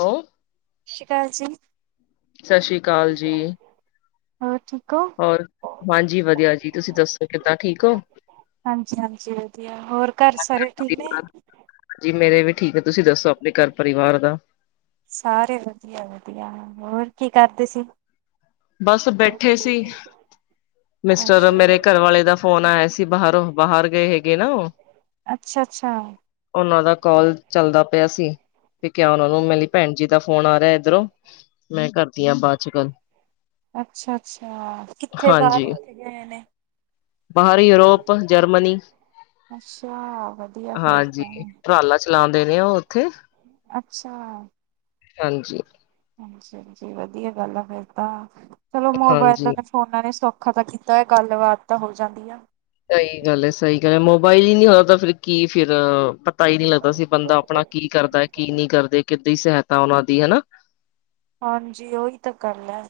ਹੈ [unintelligible] ਸਤਿ ਸ਼੍ਰੀ ਅਕਾਲ ਜੀ ਸਤਿ ਸ਼੍ਰੀ ਅਕਾਲ ਜੀ, ਹੋਰ ਠੀਕ ਹੋ, ਹੋਰ ਹਾਂਜੀ ਵਧੀਆ ਜੀ ਤੁਸੀਂ ਦੱਸੋ ਕਿੱਦਾਂ ਠੀਕ ਹੋ ਹਾਂਜੀ ਹਾਂਜੀ ਵਧੀਆ ਐ, ਹੋਰ ਘਰ ਸਾਰੇ ਠੀਕ ਨੇ, ਹਾਂਜੀ ਮੇਰੇ ਵੀ ਠੀਕ ਹੈ ਤੁਸੀਂ ਦੱਸੋ ਆਪਣੇ ਘਰ ਪਰਿਵਾਰ ਦਾ, ਸਾਰੇ ਵਧੀਆ ਵਧੀਆ ਹੋਰ ਕੀ ਕਰਦੇ ਸੀ, ਬਸ ਬੈਠੇ ਸੀ, ਮਿਸਟਰ ਮੇਰੇ ਅੱਛਾ, ਘਰਵਾਲੇ ਦਾ ਫੋਨ ਆਇਆ ਸੀ, ਬਾਹਰੋਂ ਬਾਹਰ ਗਏ ਹੈਗੇ ਨਾ ਉਹ ਅੱਛਾ ਅੱਛਾ ਉਹਨਾਂ ਦਾ ਕਾਲ ਚੱਲਦਾ ਪਿਆ ਸੀ, ਤੇ ਕਿਆ ਉਹਨਾਂ ਨੂੰ ਮੇਰੀ ਭੈਣ ਜੀ, ਦਾ ਫੋਨ ਆ ਰਿਹਾ ਏਧਰੋਂ, ਮੈਂ ਕਰਦੀ ਹਾਂ ਬਾਅਦ ਚ ਗੱਲ ਅੱਛਾ ਅੱਛਾ ਕਿੱਥੇ ਬਾਹਰ ਹਾਂਜੀ, ਕਿੱਥੇ ਗਏ ਨੇ, ਬਾਹਰ ਯੂਰੋਪ ਜਰਮਨੀ ਅੱਛਾ, ਵਧੀਆ ਫੇਰ ਹਾਂਜੀ, ਤਾਂ, ਰਾਲਾ ਚਲਾਉਂਦੇ ਨੇ ਉਹ ਉੱਥੇ, ਅੱਛਾ ਹਾਂਜੀ ਹਾਂਜੀ ਹਾਂਜੀ ਵਧੀਆ ਗੱਲ ਆ ਫੇਰ ਤਾਂ, ਚਲੋ ਹਾਂਜੀ। ਮੋਬਾਇਲ, ਉਹਨਾਂ ਨੇ ਸੌਖਾ ਤਾਂ ਕੀਤਾ ਹੈ ਗੱਲਬਾਤ ਤਾਂ ਹੋ ਜਾਂਦੀ ਆ, ਸਹੀ ਗੱਲ ਹੈ ਸਹੀ ਗੱਲ ਹੈ ਮੋਬਾਇਲ ਹੀ ਨੀ ਹੋਇ ਤਾਂ ਫਿਰ ਕੀ ਫਿਰ ਪਤਾ ਹੀ ਨਹੀਂ ਲੱਗਦਾ ਸੀ ਬੰਦਾ ਆਪਣਾ ਕੀ ਕਰਦਾ ਕੀ ਨਹੀਂ ਕਰਦੇ, ਕਿੱਦਾਂ ਸਹਾਇਤਾ ਉਹਨਾਂ ਦੀ ਹਨਾ। ਹਾਂਜੀ ਉਓਹੀ ਤਾਂ ਗੱਲ ਹੈ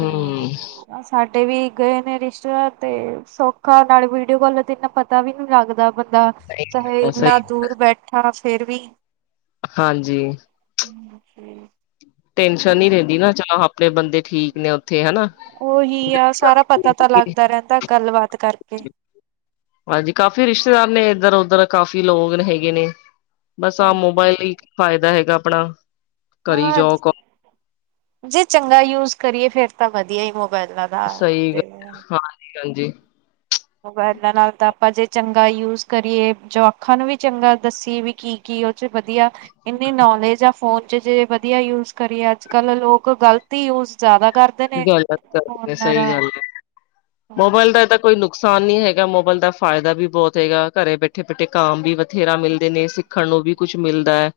ਤੇ ਸਾਡੇ ਵੀ ਗਏ ਨੇ ਰਿਸ਼ਤੇਦਾਰ ਤੇ ਸੌਖਾ ਨਾਲ ਵੀਡੀਓ ਕਾਲ ਤੇ ਇੰਨਾ ਪਤਾ ਵੀ ਨੀ ਲੱਗਦਾ ਬੰਦਾ ਚਾਹੇ ਤਾਂ ਇਨਾ ਸਹੀ ਦੂਰ ਬੈਠਾ ਫਿਰ ਵੀ ਹਾਂਜੀ, ਹਮ ਸੀ [unintelligible] [unintelligible] ਟੈਨਸ਼ਨ ਨੀ ਰਹਿੰਦੀ ਨਾ ਚਲੋ ਆਪਣੇ ਬੰਦੇ ਠੀਕ ਨੇ। ਉੱਥੇ ਹਨਾ ਉਹੀ ਆ ਸਾਰਾ ਪਤਾ ਤਾਂ ਲੱਗਦਾ ਰਹਿੰਦਾ ਗੱਲਬਾਤ ਕਰਕੇ ਹਾਂਜੀ ਕਾਫ਼ੀ ਰਿਸ਼ਤੇਦਾਰ ਨੇ ਇੱਧਰ ਉੱਧਰ ਕਾਫੀ ਲੋਕ ਹੈਗੇ ਨੇ। ਬਸ ਆ ਹਾਂਜੀ ਮੋਬਾਇਲ ਲਈ ਕੀ ਫ਼ਾਇਦਾ ਹੈਗਾ ਆਪਣਾ ਕਰੀ ਹਾਂ ਜਾਓ, ਕੋ ਜੇ ਚੰਗਾ ਯੂਜ ਕਰੀਏ ਫੇਰ ਤਾਂ ਵਧੀਆ ਹੀ ਮੋਬਾਇਲ ਨਾਲ ਸਹੀ ਗੱਲ ਹੈ ਹਾਂਜੀ ਹਾਂਜੀ। ਮੋਬਾਇਲਾਂ ਨਾਲ ਤਾਂ ਆਪਾਂ ਜੇ ਚੰਗਾ ਯੂਜ ਕਰੀਏ ਜੋ ਅੱਖਾਂ ਨੂੰ ਵੀ ਚੰਗਾ ਦੱਸੀਏ ਵੀ ਕੀ ਕੀ ਉਹ ਚ ਵਧੀਆ ਇੰਨੀ ਨੌਲੇਜ ਆ। ਫੋਨ ਚ ਜੇ ਵਧੀਆ ਯੂਜ ਕਰੀਏ ਅੱਜ ਕੱਲ੍ਹ ਲੋਕ ਗ਼ਲਤ ਹੀ ਯੂਜ ਜ਼ਿਆਦਾ ਕਰ ਗਲਤ ਕਰ ਸਹੀ ਗੱਲ ਹੈ ਮੋਬਾਇਲ ਹਾਂਜੀ ਦਾ ਇਹ ਤਾਂ ਕੋਈ ਨੁ ਨੁਕਸਾਨ ਨੀ ਹੈਗਾ ਮੋਬਾਇਲ ਦਾ ਫਾਇਦਾ ਵੀ ਬਹੁਤ ਹੈਗਾ ਘਰੇ ਬੈਠੇ ਬੈਠੇ ਕਮ ਵੀ ਬਥੇਰਾ ਮਿਲਦੇ ਨੇ ਸਿੱਖਣ ਨੂੰ ਵੀ ਕੁੱਛ ਮਿਲਦਾ ਹੈ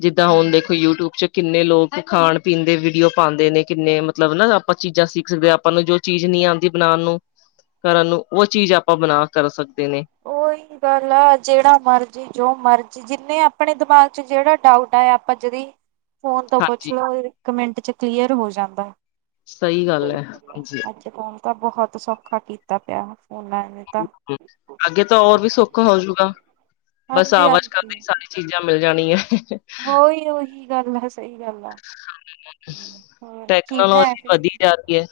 ਜਿੱਦਾਂ ਹੁਣ ਹਮ ਦੇਖੋ ਯੂਟਿਊਬ ਚ ਕਿੰਨੇ ਲੋਕ ਖਾਣ ਪੀਣ ਦੇ ਵੀਡੀਓ ਪਾਉਂਦੇ ਨੇ ਕਿੰਨੇ ਮਤਲਬ ਨਾ ਆਪਾਂ ਚੀਜ਼ਾਂ ਸਿੱਖ ਸਕਦੇ ਹਾਂ ਆਪਾਂ ਨੂੰ ਜੋ ਚੀਜ਼ ਨਹੀਂੀ ਆਉਂਦੀ ਬਣਾਉਣ ਨੂੰ ਘਰਾਂ ਨੂੰ ਉਹ ਚੀਜ਼ ਆਪਾਂ ਬਣਾ ਕਰ ਸਕਦੇ ਨੇ ਉਓਹੀ ਗੱਲ ਆ ਜਿਹੜਾ ਮਰਜ਼ੀ ਜੋ ਮਰਜ਼ੀ ਜਿੰਨੇ ਆਪਣੇ ਦਿਮਾਗ ਚ ਜਿਹੜਾ ਡਾਊਟ ਆਇਆ ਆਪਾਂ ਜਦੀ ਫੋਨ ਤੋਂ ਪੁੱਛ ਹਾਂਜੀ ਲੋ ਇੱਕ ਮਿੰਟ ਚ ਕਲੀਅਰ ਹੋ ਜਾਂਦਾ। ਸਹੀ ਗੱਲ ਹੈ ਹਾਂਜੀ ਅੱਜ ਕੱਲ ਤਾਂ ਬਹੁਤ ਸੌਖਾ ਕੀਤਾ ਪਿਆ ਫੋਨ ਨੇ ਤਾਂ। ਅੱਗੇ ਤਾਂ ਹੋਰ ਵੀ ਸੋਖਾ ਹੋਜੂ ਗਾ ਬਸ ਹਾਂਜੀ ਆਵਾਜ ਹਾਂਜੀ ਕਰਦੇ ਸਾਰੀ ਚੀਜ਼ਾਂ ਮਿਲ ਜਾਣੀਆਂ। ਉਹੀ ਉਹੀ ਗੱਲ ਆ ਸਹੀ ਗੱਲ ਆ। ਹਮ, ਹੋਰ ਕੀ ਬਣਾਇਆ ਟੈਕਨੋਲੋਜੀ ਫਿਰ ਵਧੀ ਜਾਦੀ ਹੈ।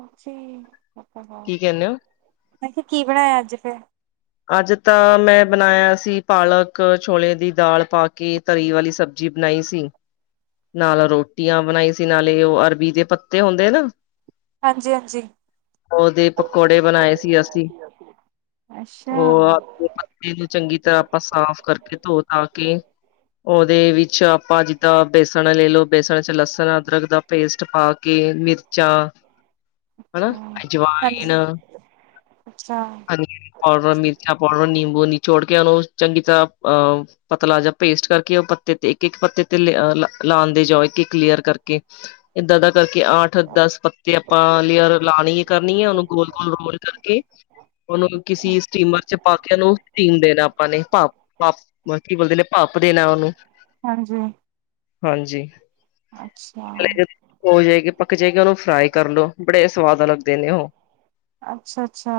ਮੈਂ ਕੀ ਕਹਿੰਦੇ ਹੋ ਕਿਹਾ ਕੀ ਬਣਾਇਆ ਅੱਜ ਫਿਰ ਅੱਜ ਤਾਂ ਮੈਂ ਬਣਾਇਆ ਸੀ ਪਾਲਕ ਛੋਲੇ ਦੀ ਦਾਲ ਪਾ ਕੇ। ਤਰੀ ਵਾਲੀ ਸਬਜ਼ੀ ਬਣਾਈ ਸੀ। ਨਾਲ ਰੋਟੀਆਂ ਬਣਾਈ ਸੀ ਨਾਲੇ ਉਹ ਅਰਬੀ ਦੇ ਪੱਤੇ ਹੁੰਦੇ ਨਾ। ਹਾਂਜੀ ਹਾਂਜੀ ਉਹਦੇ ਪਕੌੜੇ ਬਣਾਏ ਸੀ ਅਸੀਂ। ਅੱਛਾ ਉਹ ਆਪ ਪੱਤੇ ਨੂੰ ਚੰਗੀ ਤਰ੍ਹਾਂ ਆਪਾਂ ਸਾਫ਼ ਕਰਕੇ ਧੋ ਤਾ ਕੇ। ਉਹਦੇ ਵਿੱਚ ਆਪਾਂ ਜਿੱਦਾਂ ਬੇਸਣ ਲੈ ਲਓ ਬੇਸਣ ਚ ਲਸਣ ਅਦਰਕ ਦਾ ਪੇਸਟ ਪਾ ਕੇ ਮਿਰਚਾਂ ਹਨਾ ਹਾਂਜੀ ਅਜਵਾਇਨ ਅੱਛਾ। ਪਾਊਡਰ ਮਿਰਚਾ ਪਾ ਲਉ ਨਿੰਬੂ ਨਿਚੋੜ ਕੇ ਉਹਨੂੰ ਚੰਗੀ ਤਰ੍ਹਾਂ ਅਹ ਪਤਲਾ ਜਿਹਾ ਪੇਸਟ ਕਰਕੇ ਉਹ ਪੱਤੇ ਤੇ ਇੱਕ ਇੱਕ ਪੱਤੇ ਤੇ ਲਾਦੇ ਜਾਓ ਇੱਕ ਇੱਕ ਲੀਅਰ ਕਰਕੇ। ਇਏਦਾਂ ਦਾ ਕਰਕੇ ਆਠ ਦਸ ਪੱਤੇ ਆਪਾਂ ਲੀਅਰ ਲਾਣੀ। ਕਰਨੀ ਹੈ ਉਹਨੂੰ ਗੋਲ ਗੋਲ ਰੋਲ ਕਰਕੇ ਉਹਨੂੰ ਕਿਸੇ ਸਟੀਮਰ ਚ ਪਾ ਕੇ ਉਹਨੂੰ ਸਟੀਮ ਦੇਣਾ ਆਪਾਂ ਨੇ ਪਾਫ ਪਾਫ ਮਲਕੀ ਬੰਦੇ ਨੇ ਭਾਫ ਦੇਣਾ ਉਨੂੰ। ਹਾਂਜੀ। ਹਾਂਜੀ ਅੱਛਾ ਲਾਈ ਜਾਵੇ। ਹੋ ਜੇ ਗੀ ਪੱਕ ਜੇਗੀ ਓਨੂੰ ਫਰਾਈ ਕਾਰ ਲੋ ਬੜੇ ਸਵਾਦ ਲੱਗਦੇ ਨੇ ਓ। ਅੱਛਾ-ਅੱਛਾ।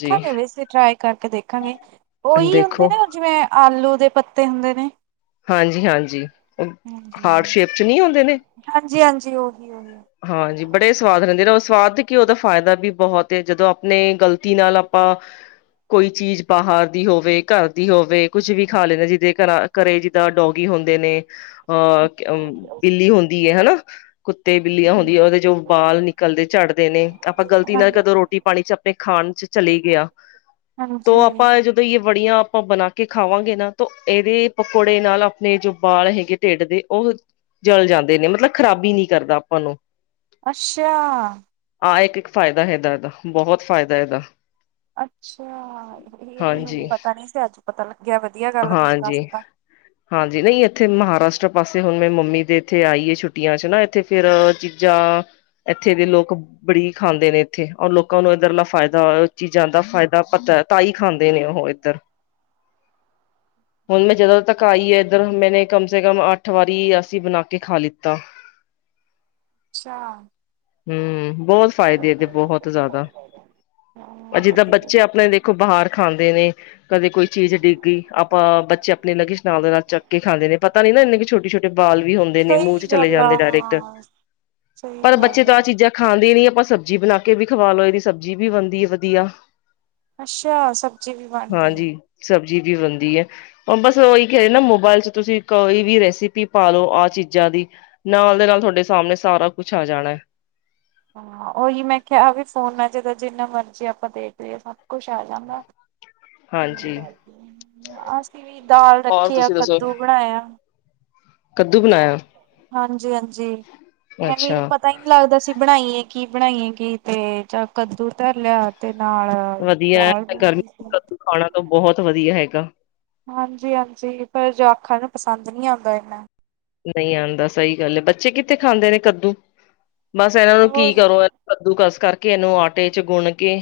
ਜੀ ਵੈਸੇ ਟਰਾਏ ਕਾਰਕੇ ਦੇਖਾਗੇ, ਓਈ ਓਂਦੇ ਦੇਖੋ ਓ ਜਿਵੇ ਆਲੂ ਦੇ ਪੱਤੇ ਹੁੰਦੇ ਨੇ। ਹਾਂਜੀ-ਹਾਂਜੀ। ਉਹ ਹਾਰਟ ਸ਼ੇਪ ਚ ਨੀ ਹੁੰਦੇ ਨੇ ਹਾਂਜੀ-ਹਾਂਜੀ, ਓਹੀ-ਓਹੀ। ਹਾਂਜੀ ਬੜੇ ਸਵਾਦ ਰੈਂਦੇ ਨੇ ਓ ਸਵਾਦ ਤੇ ਕੀ ਓਦਾ ਫਾਇਦਾ ਵੀ ਬੋਹਤ ਏ ਜਦੋ ਅਪਨੇ ਗਲਤੀ ਨਾਲ ਆਪਾ ਕੋਈ ਚੀਜ ਬਾਹਰ ਦੀ ਹੋਵੇ ਘਾੱਰ ਦੀ ਹੋਵੇ ਕੁਛ ਵੀ ਖਾ ਲੈਂਦੇ ਜਿਦੇ ਘਰਾ ਘਰੇ ਜਿੱਦਾ ਡੋਗੀ ਹੋਂਦੇ ਨੇ ਅ ਕ ਬਿੱਲੀ ਹੋਂਦੀ ਏ ਹਨਾ, ਕੁੱਤੇ ਬਿਲੀਆਂ ਹਮ ਹੋਂਦੀਆ ਓਦੇ ਚ ਬਾਲ ਨਿਕਲਦੇ ਚੜਦੇ ਨੇ, ਅਪਾ ਗਲਤੀ ਹਾਂ ਨਾਲ ਕਦੋ ਰੋਟੀ-ਪਾਣੀ ਚ ਅਪਣੇ ਖਾਨ ਚ ਚਲੀ ਗੇਆ, ਤੋ ਹਾਂਜੀ ਆਪਾ ਐ ਜੋ ਤੋ ਏ ਵੜੀਆਂ ਅਪਾਂ ਬਣਾ ਕੇ ਖਾਵਾਂਗੇ ਨਾ ਤੋ ਏਦੇ ਪਕੋੜੇ ਨਾਲ ਆਪਨੇ ਜੋ ਬਾਲ ਹੈਗੇ ਢਿੱਡ ਦੇ ਉਹ ਜਲ ਜਾਂਦੇ ਨੇ ਮਤਲਬ ਖ਼ਰਾਬੀ ਨੀ ਕਰਦਾ ਆਪਾਂ ਨੂੰ ਅੱਸ਼ਾ। ਆਹ ਏਕ ਏਕ ਫਾਇਦਾ ਹੈਦਾ ਐਦਾ ਬਹੋਤ ਫਾਇਦਾ ਐਹਦਾ। ਅੱਛਾ, ਏ ਵੀ ਮੈਨੂੰ ਹਾਂਜੀ ਪਤਾ ਨੀ ਸੀ ਆੱਜ ਪਤਾ ਲੱਗੇਆ ਵਦੀਆ ਗਾੱਲ ਆ ਤੁਸੀ ਦਾੱਸ ਹਾਂਜੀ ਤਾ। ਹਾਂਜੀ ਨਈ ਐਥੇ ਮਹਾਰਾਸ਼ਟਰਾ ਪਾਸੇ ਹੋਨ ਮੈ ਮੰਮੀ ਦੇ ਏਥੇ ਆਈ ਏ ਛੁੱਟੀਆਂ ਚ ਨਾ ਏਥੇ ਫੇਰ ਚਿਜਾ, ਐਥੇ ਦੇ ਲੋਕ ਬੜੀ ਖਾਂਦੇ ਨੇ ਏਥੇ ਓਰ ਲੋਕਾਂ ਨੂੰ ਏਦਰਲਾ ਫਾਇਦਾ ਚੀਜਾਂ ਦਾ ਫਾਇਦਾ ਪਤੈ ਤਾਈ ਖਾਂਦੇ ਨੇ ਓਹ ਏਦਰ। ਹੁਨ ਮੈਂ ਜਦੋ ਤੱਕ ਆਈ ਏਦਰ ਮੈਨੇ ਕੱਮ ਸੇ ਕੱਮ ਅੱਠ ਵਾਰੀ ਅਸੀ ਬਨਾ ਕੇ ਖਾ ਲਿੱਤਾ। ਅੱਛਾ। ਹੂੰ, ਬੋਤ ਫਾਇਦੇ ਇਦੇ ਬੋਹਤ ਜ਼ਆਦਾ। ਅ ਅੱਛਾ ਜਿੱਦਾ ਬੱਚੇ ਵਧੀਆ ਅਪਨੇ ਦੇਖੋ ਬਾਹਰ ਖਾਂਦੇ ਨੇ ਕਦੇ ਕੋਈ ਚੀਜ ਡਿੱਗ ਗਈ ਆਪਾਂ ਬੱਚੇ ਅਪਨੇ ਲਗਿਸ਼ ਨਾਲ ਦੇ ਨਾਲ ਚੱਕ ਕੇ ਖਾਂਦੇ ਨੇ ਪਰ ਤਾ ਨੀ ਨਾ ਇਨੇਕ ਛੋਟ-ਛੋਟੇ ਬਾਲ ਵੀ ਹੋੱਦੇ ਨੇ ਮੂੰ ਸਹੀ ਚ ਚਲੇ ਗੱਲ ਆ ਜਾਂਦੇ [unintelligible] ਹਾਂ, ਸਈ ਗਾੱਲ ਐ। ਖਾਂਦੀ ਨੀ ਆਪਾਂ ਸਬਜੀ ਬਨਾ ਕੇ ਵੀ ਖਵਾ ਲੋ ਐਦੀ ਸਬਜੀ ਵੀ ਬਨਦੀ ਵਦੀਆ। ਅੱਛਾ ਸਬਜੀ ਵੀ ਬਾਣਦੀ ਏ। ਸਬਜੀ ਵੀ ਬਨਦੀ ਏ। ਓ ਬੱਸ ਓਈ ਕੈਰੀ ਨਾ ਮੋਬਾਇਲ ਚ ਤੁਸੀ ਕੋਈ ਵੀ ਰੈਸਪੀ ਪਾਲੋ ਆ ਚੀਜਾ ਦੀ ਨਾਲ ਦੇ ਨਾਲ ਤੁਹਾਡੇ ਸਾਮਨੇ ਸਾਰਾ ਕੁੱਛ ਆ ਜਾਣੈ। ਹਾਂ ਓਹੀ ਮੈਂ ਕਯਾ ਵੇ ਫੋਨਾ ਚ ਜਦੋ ਜਿਨਾ ਮਰਜੀ ਆਪਾ ਦੇਖ ਲਈਏ ਸੱਬ ਕੁਛ ਆ ਜਾਂਦਾ। ਹਾਂਜੀ ਅਸੀਂ ਵੀ ਦਾਲ ਹੋਰ ਰੱਖੀ ਆ, ਤੁਸੀਂ ਦੱਸੋ ਕੱਦੂ ਬਣਾਇਆ ਕੱਦੂ ਬਨਾਯਾ। ਹਾਂਜੀ-ਹਾਂਜੀ, ਮੈਂ ਵੀ ਅੱਛਾ ਪੱ ਤਾ ਈ ਨੀ ਲੱਗਦਾ ਸੀ ਬਣਾਈਏ ਕੀ ਬਣਾਈਏ ਕੀ ਤੇ ਜਾ ਕੱਦੂ ਤਾਰ ਲੇਆ। ਤੇ ਨਾਲ, ਵਧੀਆ ਦਾਲ ਗਰਮੀ ਬਨਾਈ ਸੀ। ਕੱਦੂ ਖਾਣਾ ਤੋ ਬੋਹਤ ਵਦੀਆ ਹੈਗਾ। ਹਾਂਜੀ-ਹਾਂਜੀ ਪਰ ਜਵਾਖਾ ਨੂੰ ਪਸਾਂਦ ਨੀ ਆਂਦਾ ਇਨਾ। ਨਹੀਂ ਆਉਂਦਾ ਸਹੀ ਗੱਲ ਹੈ, ਬੱਚੇ ਕਿੱਥੇ ਖਾਂਦੇ ਨੇ ਕੱਦੂ ਬਸ ਇਹਨਾਂ ਨੂੰ ਕੀ ਹੋਰ ਕਰੋ। ਕੱਦੂਕਾਸ ਕਾਰਕੇ ਐਨੂੰ ਆਟੇ ਚ ਗੋਣ ਕੇ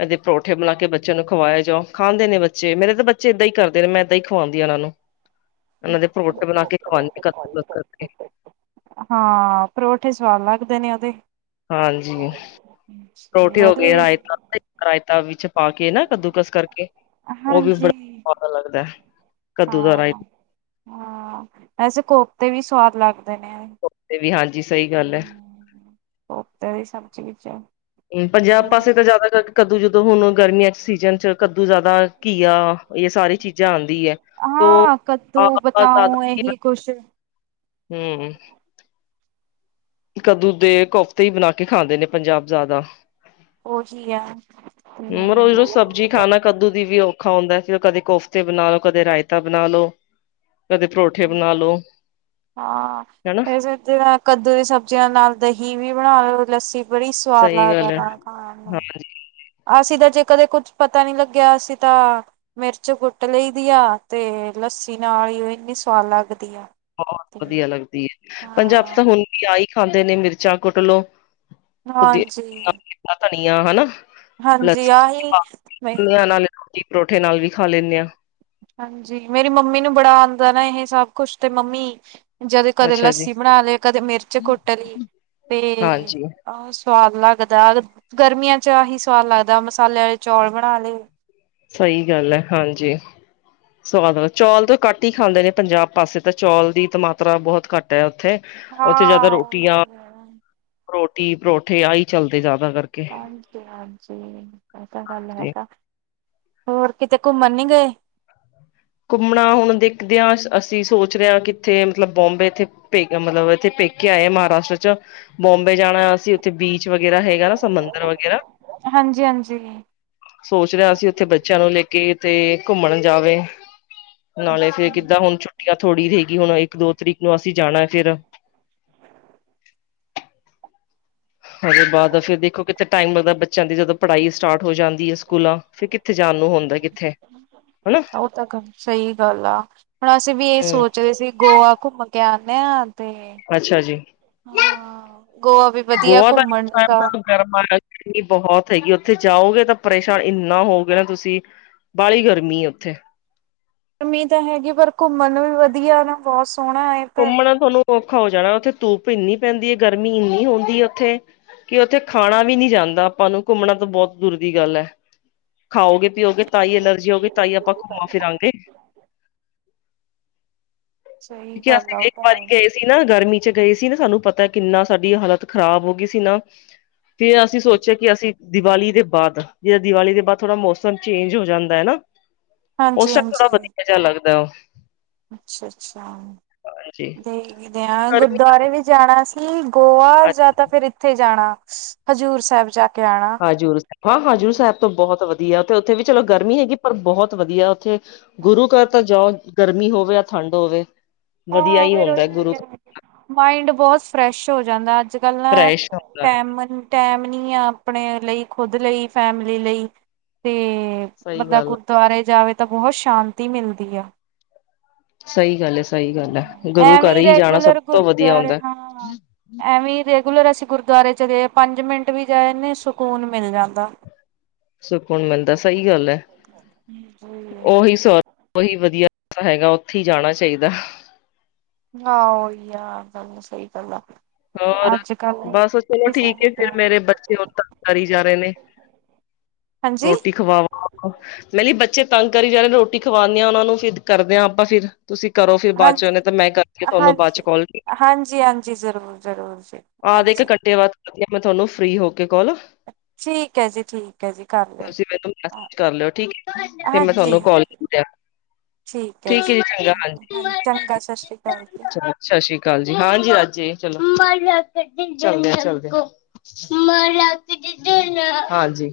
ਇਹਦੇ ਪਰੌਠੇ ਬਣਾ ਕੇ ਬੱਚਿਆਂ ਨੂੰ ਖਵਾਏਆ ਜਾਓ ਖਾਂਦੇ ਨੇ ਬੱਚੇ ਮੇਰੇ ਤਾਂ ਬੱਚੇ ਇਏਦਾਂ ਹੀ ਕਰਦੇ ਨੇ ਮੈਂ ਇੱਦਾਂ ਹੀ ਖੁਵਾਉਂਦੀ ਆ ਇਹਨਾਂ ਨੂੰ ਇਨਾ ਦੇ ਪਰੋਠੇ ਬਨਾ ਕੇ ਕੋਫਤੇ ਖਵਾਨ ਬਣਾ ਹਾਂ ਪਰੋਠੇ ਸਵਾਦ ਲੱਗਦੇ ਨੇ ਐਦੇ। ਹਾਂਜੀ। ਪਰੋਠੇ ਹੋ ਉਹਦੇ ਗਏ ਰਾਇਤਾ-ਰਾਇਤਾ ਵਿੱਚ ਪਾ ਕੇ ਨਾ ਕੱਦੂਕਸ ਕਰਕੇ ਹਾਂਜੀ, ਪਤਾ ਲੱਗਦਾ। ਕੱਦੂ ਦਾ ਹਾਂ-ਹਾਂ ਵੈਸੇ ਕੋਫਤੇ ਵੀ ਸਵਾਦ ਲੱਗਦੇ ਨੇ, ਵੀ ਹਾਂਜੀ ਸਹੀ ਗੱਲ ਐ। ਉਥੇ ਵੀ ਸਮਝ ਵਿੱਚ ਐ ਪੰਜਾਬ ਪਾਸੇ ਤਾਂ ਜ਼ਿਆਦਾ ਕਰਕੇ ਕੱਦੂ, ਜਦੋਂ ਹੁਣ ਗਰਮੀਆਂ ਚ ਸੀਜਨ ਚ ਕੱਦੂ ਜਿਆਦਾ ਘੀਆ ਇਹ ਸਾਰੀ ਚੀਜ਼ਾਂ ਆਦੀ ਐ [unintelligible] ਹਾਂ ਕੱਦੂ ਬਤਾਊ ਇਹੀ ਕੁਛ ਹੂੰ, ਕੱਦੂ ਦੇ ਕੋਫਤੇ ਹੀ ਬਣਾ ਕੇ ਖਾਂਦੇ ਨੇ ਪੰਜਾਬ ਜ਼ਿਆਦਾ ਉਹੀ ਐ ਔ ਜੀ ਖਾਣਾ ਕੱਦੂ ਦੀ ਵੀ ਔਖਾ ਹੁੰਦਾ ਫੇਰ ਉਹ ਕਦੇ ਕੋਫਤੇ ਬਣਾ ਲੋ ਕਦੇ ਰਾਇਤਾ ਬਣਾਲੋ। ਕਦੇ ਪਰੋਠੇ ਬਣਾ ਲੋ ਹਾਂ ਹਨਾ। ਵੈਸੇ ਕੱਦੂ ਦੀ ਸਬਜ਼ੀਆਂ ਨਾਲ ਦਹੀਂ ਵੀ ਬਣਾ ਲਓ ਲੱਸੀ ਬੜੀ ਸਵਾਦ ਸਹੀ ਲੱਗਦਾ ਗੱਲ ਹੈ ਨਾ ਖਾਣ ਨੂੰ ਹਾਂਜੀ ਅਸੀਂ ਤਾਂ ਜੇ ਕਦੇ ਕੁੱਛ ਪਤਾ ਨੀ ਲੱਗਿਆ ਅਸੀਂ ਤਾਂ ਮਿਰਚ ਕੁੱਟ ਲਈ ਦੀ ਐ ਤੇ ਲੱਸੀ ਨਾਲ ਹੀ ਇਨੀ ਸਵਾਦ ਲੱਗਦੀ ਐ। ਬਹੁਤ ਵਧੀਆ ਲੱਗਦੀ ਐ ਪੰਜਾਬ ਤਾਂ ਹੁਣ ਵੀ ਆ ਹੀ ਖਾਂਦੇ ਨੇ ਮਿਰਚਾਂ ਕੁੱਟ ਲੋ ਹਾਂਜੀ ਧਨੀਆ, ਹਨਾ। ਹਾਂਜੀ ਲੱਸੀ ਚ ਆਹੀ, ਪਾ ਨਿਆਂ ਨਾਲ ਰੋਟੀ ਪਰੌਠੇ ਨਾਲ ਵੀ ਖਾ ਲੈਂਨੇ ਆ, ਹਾਂਜੀ ਮੇਰੀ ਮੰਮੀ ਨੂੰ ਬੜਾ ਆਦਾ ਨਾ ਇਹ ਸਭ ਕੁਛ ਤੇ ਮੰਮੀ ਜਦੋਂ ਕਦੇ ਅੱਛਾ ਜੀ ਲੱਸੀ ਬਣਾ ਲਏ ਕਦੇ ਮਿਰਚ ਕੁੱਟ ਲਈ, ਤੇ ਹਾਂਜੀ ਆਹ ਸਵਾਦ ਲੱਗਦਾ, ਗਰਮੀਆਂ ਚ ਆਹੀ ਸਵਾਦ ਲੱਗਦਾ, ਮਸਾਲੇ ਵਾਲੇ ਚੌਲ ਬਣਾ ਲਏ ਸਹੀ ਗੱਲ ਐ ਹਾਂਜੀ। ਸਵਾਦ ਚੌਲ ਤਾ ਘੱਟ ਹੀ ਖਾਂਦੇ ਨੇ ਪੰਜਾਬ ਪਾਸੇ ਤਾਂ ਚੌਲ ਦੀ ਤਾ ਮਾਤਰਾ ਬਹੁਤ ਘੱਟ ਐ ਉੱਥੇ ਉੱਥੇ ਜਿਆਦਾ ਹਾਂ ਉਹੀ ਰੋਟੀਆਂ, ਤਾਂ ਕਹਿਣਾ ਰੋਟੀ ਪਰੋਠੇ ਆਹੀ ਚੱਲਦੇ ਜਿਆਦਾਤਰ ਹਾਂਜੀ-ਹਾਂਜੀ ਐ ਤਾ ਗੱਲ ਤੇ ਹੈਗਾ। ਹੋਰ ਕਿਤੇ ਘੁੰਮਣ ਨੀ ਗਏ? ਘੁੰਮਣਾ ਹੁਣ ਦੇਖਦੇ ਹਾਂ ਅਸੀਂ ਸੋਚ ਰਹੇ ਆ ਕਿੱਥੇ ਮਤਲਬ ਬੋਂਬੇ ਮਤਲਬ ਇੱਥੇ ਪੇਕੇ ਆਏ ਮਹਾਰਾਸ਼ਟਰ ਚ ਬੋਬੇ ਜਾਣਾ ਅਸੀਂ ਉੱਥੇ ਬੀਚ ਵਗੈਰਾ ਹੈਗਾ ਨਾ ਸਮੁੰਦਰ ਵਗੈਰਾ, ਹਾਂਜੀ-ਹਾਂਜੀ, ਸੋਚ ਰਿਹਾ ਅਸੀ ਉੱਥੇ ਬੱਚਿਆਂ ਨੂੰ ਲੈ ਕੇ ਤੇ ਘੁੰਮਣ ਜਾਵੇ। ਨਾਲੇ ਫੇਰ ਕਿੱਦਾਂ ਹੁਣ ਛੁੱਟੀਆਂ ਥੋੜ੍ਹੀ ਰੇਗੀ ਹੁਣ ਇੱਕ ਦੋ ਤਰੀਕ ਨੂੰ ਅਸੀਂ ਜਾਣਾ ਫੇਰ ਉਹਦੇ ਬਾਅਦ ਫੇਰ ਦੇਖੋ ਕਿੱਥੇ ਟਾਈਮ ਲੱਗਦਾ ਬੱਚਿਆਂ ਦੀ ਜਦੋਂ ਪੜ੍ਹਾਈ ਸਟਾਰਟ ਹੋ ਜਾਂਦੀ ਐ ਸਕੂਲਾਂ ਫਿਰ ਕਿੱਥੇ ਜਾਣ ਨੂੰ ਹੁੰਦਾ ਕਿੱਥੇ ਹਨਾ ਉਹ ਤਾਂ ਗੱਲ ਸਹੀ ਗੱਲ ਆ ਹੁਣ ਅਸੀਂ ਵੀ ਇਹ ਹਮ ਸੋਚਦੇ ਸੀ ਗੋਆ ਘੁੰਮਣ ਕੇ ਆਨੇ ਆ, ਤੇ ਅੱਛਾ ਜੀ, ਹਾਂ ਗੋਆ ਵੀ ਵਧੀਆ ਗੋਆ ਦਾ ਘੁੰਮਣ ਨੂੰ ਤਾਂ। ਗਰਮਾ ਬਹੁਤ ਹੈਗੀ ਐ ਉੱਥੇ ਜਾਓਗੇ ਤਾਂ ਪਰੇਸ਼ਾਨ ਇੰਨਾ ਹੋਓਗੇ ਨਾ ਤੁਸੀਂ ਬਾਹਲੀ ਗਰਮੀ ਐ ਉੱਥੇ ਓਮੀਦ ਤਾਂ ਹੈਗੀ ਐ ਪਰ ਘੁੰਮਣ ਵੀ ਵਧੀਆ ਨਾ ਬਹੁਤ ਸੋਹਣਾ ਐ। ਘੁੰਮਣਾ ਤੁਹਾਨੂੰ ਔਖਾ ਹੋ ਜਾਣਾ ਉੱਥੇ ਧੂੱਪ ਇੰਨੀ ਪੈਂਦੀ ਐ ਗਰਮੀ ਇੰਨੀ ਹੁੰਦੀ ਐ ਉੱਥੇ ਕਿ ਉੱਥੇ ਖਾਣਾ ਵੀ ਨੀ ਜਾਂਦਾ ਆਪਾਂ ਨੂੰ ਘੁੰਮਣਾ ਤੋਂ ਬਹੁਤ ਦੂਰ ਦੀ ਗੱਲ ਐ। ਖਾਓਗੇ ਪੀਓਗੇ ਤਾਂ ਹੀ ਐਲਰਜੀ ਹੋਗੀ ਤਾਂ ਹੀ ਆਪਾਂ ਘੁੰਮਾਂ ਫਿਰਾਂਗੇ। ਸਹੀ ਕਿਉਂਕਿ ਗੱਲ ਅਸੀਂ ਆ ਉਹ ਇੱਕ ਤਾਂ ਹੈ। ਵਾਰੀ ਗਏ ਸੀ ਨਾ ਗਰਮੀ ਚ ਗਏ ਸੀ ਨਾ ਸਾਨੂੰ ਪਤਾ ਕਿੰਨਾ ਸਾਡੀ ਹਾਲਤ ਖ਼ਰਾਬ ਹੋ ਗਈ ਸੀ ਨਾ ਫੇਰ ਅਸੀਂ ਸੋਚਿਆ ਕਿ ਅਸੀਂ ਦੀਵਾਲੀ ਦੇ ਬਾਅਦ ਜਿੜ ਦੀਵਾਲੀ ਦੇ ਬਾਅਦ ਥੋੜਾ ਮੌਸਮ ਚੇਂਜ ਹੋ ਜਾਂਦਾ ਹੈ ਨਾ ਉਸ ਟਾਈਮ ਥੋੜਾ ਵਧੀਆ ਜਿਹਾ ਲੱਗਦਾ ਉਹ ਅੱਛਾ ਅੱਛਾ ਹਾਂਜੀ ਤੇ ਕਿਦੇ ਆ ਗਰਮੀ ਗੁਰਦੁਆਰੇ ਵੀ ਜਾਣਾ ਸੀ ਕੀ ਗੋਆ ਜਾਂ ਤਾਂ ਫਿਰ ਇੱਥੇ ਜਾਣਾ ਹਜ਼ੂਰ ਸਾਹਿਬ ਜਾ ਕੇ ਆਉਣਾ ਹਾਜ ਹਾਂ ਹਾਜ਼ੂਰ ਸਾਹਿਬ ਤੋਂ ਬਹੁਤ ਵਧੀਆ ਉਥੇ ਉੱਥੇ ਵੀ ਚਲੋ ਗਰਮੀ ਹੈਗੀ ਪਰ ਬਹੁਤ ਵਧੀਆ ਉੱਥੇ ਗੁਰੂ ਘਰ ਤਾਂ ਜਾਓ ਗਰਮੀ ਹੋਵੇ ਜਾਂ ਠੰਡ ਹੋਵੇ ਵਧੀਆ ਆਹ ਹੀ ਫਿਰ ਹੁੰਦਾ ਉਹੀ ਗੁਰੂ ਘਰ, ਮਾਇੰਡ ਬਹੁਤ ਫਰੈਸ਼ ਹੋ ਜਾਂਦਾ ਅੱਜ ਕੱਲ ਨਾ ਫਰੈਸ਼ ਹੁੰਦਾ ਟੈਮ ਟੈਮ ਨੀ ਆ ਆਪਣੇ ਲਈ ਖੁਦ ਲਈ ਫੈਮਲੀ ਲਈ ਤੇ ਸਹੀ ਬੰਦਾ ਕੁ ਗੱਲ ਗੁਰੂਦੁਆਰੇ ਜਾਵੇ ਤਾਂ ਬਹੁਤ ਸ਼ਾਂਤੀ ਮਿਲਦੀ ਆ ਸਹੀ ਗੱਲ ਹੈ ਸਹੀ ਗੱਲ ਹੈ ਗੁਰੂ ਘਰ ਐਵੇਂ ਹੀ ਜਾਣਾ ਸਭ ਰੈਗੂਲਰ ਤੋਂ ਵਧੀਆ ਗੁਰਦੁਆਰੇ ਹੁੰਦਾ ਹਾਂ ਐਵੇਂ ਰੈਗੂਲਰ ਅਸੀਂ ਗੁਰਦੁਆਰੇ ਚਲੇ ਪੰਜ ਮਿੰਟ ਵੀ ਜਾਨੇ ਸਕੂਨ ਮਿਲ ਜਾਂਦਾ ਸੁੂਨ ਮਿਲਦਾ ਸਹੀ ਗੱਲ ਹੈ ਉਹੀ ਸੋ ਉਹੀ ਵਧੀਆ ਹੈਗਾ ਉੱਥੇ ਹੀ ਜਾਣਾ ਚਾਹੀਦਾ ਹਾਂ ਉਹੀ ਆ ਗੱਲ ਸਹੀ ਗੱਲ ਆ ਹੋਰ ਅੱਜ ਕੱਲ ਬਸ ਚਲੋ ਕਿਸੇ ਠੀਕ ਨੂੰ ਫਰ ਮੇਰੇ ਬੱਚੇ ਹੋਰ ਤ ਕਰੀ ਜਾ ਰਹੇ ਨੇ ਹਾਂਜੀ ਰੋਟੀ ਖਵਾਵਾ ਮੇਰੇ ਬੱਚੇ ਤੰਗ ਕਰੀ ਜਾ ਰੋਟੀ ਖਵਾਉਂਦੇ ਆ ਉਹਨਾ ਨੂੰ ਫਿਰ ਕਰਦੇ ਹਾਂ ਆਪਾਂ ਫਿਰ ਤੁਸੀਂ ਕਰੋ ਫਿਰ ਬਾਅਦ ਹਾਂਜੀ ਚਣੇ ਤਾਂ ਮੈਂ ਕਰਦੀ ਤੁਹਾਨੂੰ ਬਾਅਦ ਚ ਕੌਲ ਹਾਂਜੀ ਹਾਂਜੀ ਜ਼ਰੂਰ ਜ਼ਰੂਰ ਜੀ ਆਦ ਇੱਕ ਹਾਂਜੀ। ਘੰਟੇ ਬਾਅਦ ਕਰ ਮੈਂ ਤੁਹਾਨੂੰ ਫ੍ਰਰੀ ਹੋ ਕੇ ਕੌਲ ਠੀਕ ਐ ਜੀ, ਠੀਕ ਐ ਜੀ ਕਰ ਲਿਓ ਤੁਸੀ ਮੈਨ ਮੈਸਜ ਕਰ ਲਿਓ ਠੀਕ ਫਿਰ ਮੈਂ ਤੁਹਾਨੂੰ ਕਾਲ ਹਾਂਜੀ-ਹਾਂਜੀ। ਠੀਕ ਠੀਕ ਹੈ ਜੀ ਹਾਂਜੀ ਚੰਗਾ ਸਤਿ ਸ੍ਰੀ ਅਕਾਲ ਜੀ ਚਲੋ ਸਤਿ ਸ੍ਰੀ ਅਕਾਲ ਜੀ ਹਾਂਜੀ ਚਲਦੇ ਚਲਦੇ ਮੈਂ ਰਾਤੀ ਹਾਂਜੀ